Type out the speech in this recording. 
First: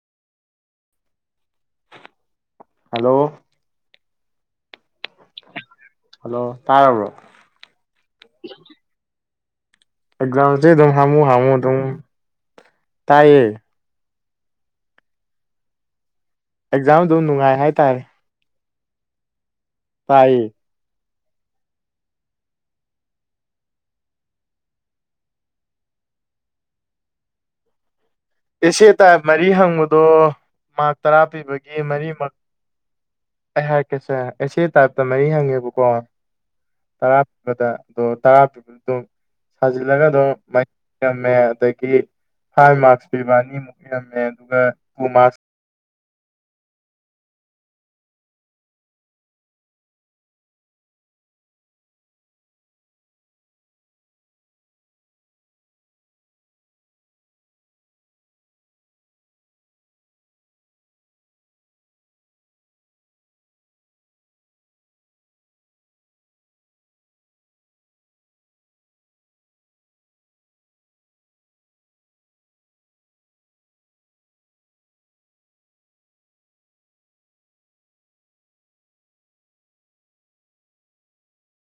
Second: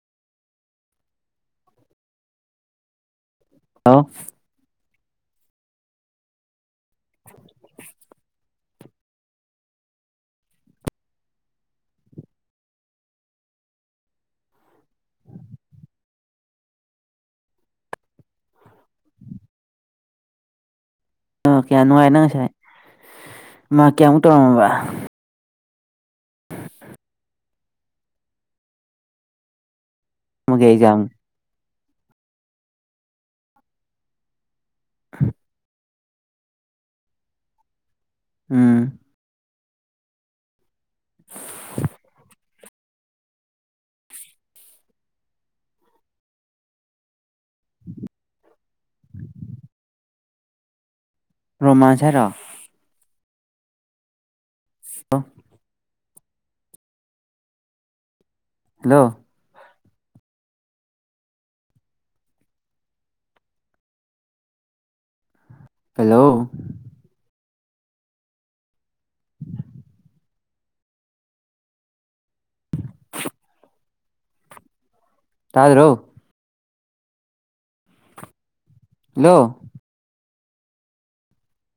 hello ꯂꯣ hello ꯇꯥꯔꯕ꯭ꯔꯣ exam ꯗꯨꯗꯤ ꯍꯥꯃꯨ ꯍꯥꯃꯨ ꯑꯗꯨꯝ ꯇꯥꯏꯌꯦ ꯑꯦꯛꯖꯥꯝ ꯗꯨꯝ ꯅꯨꯡꯉꯥꯏ ꯍꯥꯏ ꯇꯥꯏꯦ ꯇꯥꯏꯌꯦ ꯑ ꯀꯌꯥ ꯅꯨꯡꯉꯥꯏꯅꯣ ꯉꯁꯥꯏ ꯃꯥꯔꯛ ꯀꯌꯥꯃꯨꯛ ꯇꯧꯔꯝꯃꯕ ꯑꯦꯁꯦ ꯇꯥꯏꯞ ꯃꯔꯤ ꯍꯪꯕ ꯑꯗꯣ ꯑꯃꯒꯤ ꯃꯥꯔꯛ ꯑꯦꯛꯖꯥꯝ ꯇꯔꯥ ꯄꯤꯕꯩ ꯗꯩ ꯃꯔꯤ ꯃꯛ ꯑꯩ ꯍꯥꯏꯔꯛ ꯀꯦꯁꯦ ꯑꯦꯁꯦ ꯇꯥꯏꯞꯇ ꯃꯔꯤ ꯍꯪꯉꯦꯕꯀꯣ ꯇꯔꯥ ꯄꯤꯕꯗ ꯑꯗꯣ ꯇꯔꯥ ꯄꯤꯕ ꯎꯝ ꯗꯨꯝ ꯁꯥꯖꯤꯜꯂꯒꯗꯣ ꯃꯦ ꯑꯗꯒꯤ ꯐꯥꯏꯕ ꯃꯥꯔꯛꯁ ꯕꯥ ꯑꯅꯤ ꯃꯨꯛ ꯏꯔꯝꯃꯦ ꯑꯗꯨꯒ ꯇꯨ ꯃꯥꯛꯁ [inaudible] ꯔꯣꯃꯥꯟꯁꯔ ꯔꯥ [unintelligible] ꯍꯜꯂꯣ ꯍꯦꯜꯂꯣ [unintelligible] ꯇꯥꯗ꯭ꯔꯣ ꯍꯜꯂꯣ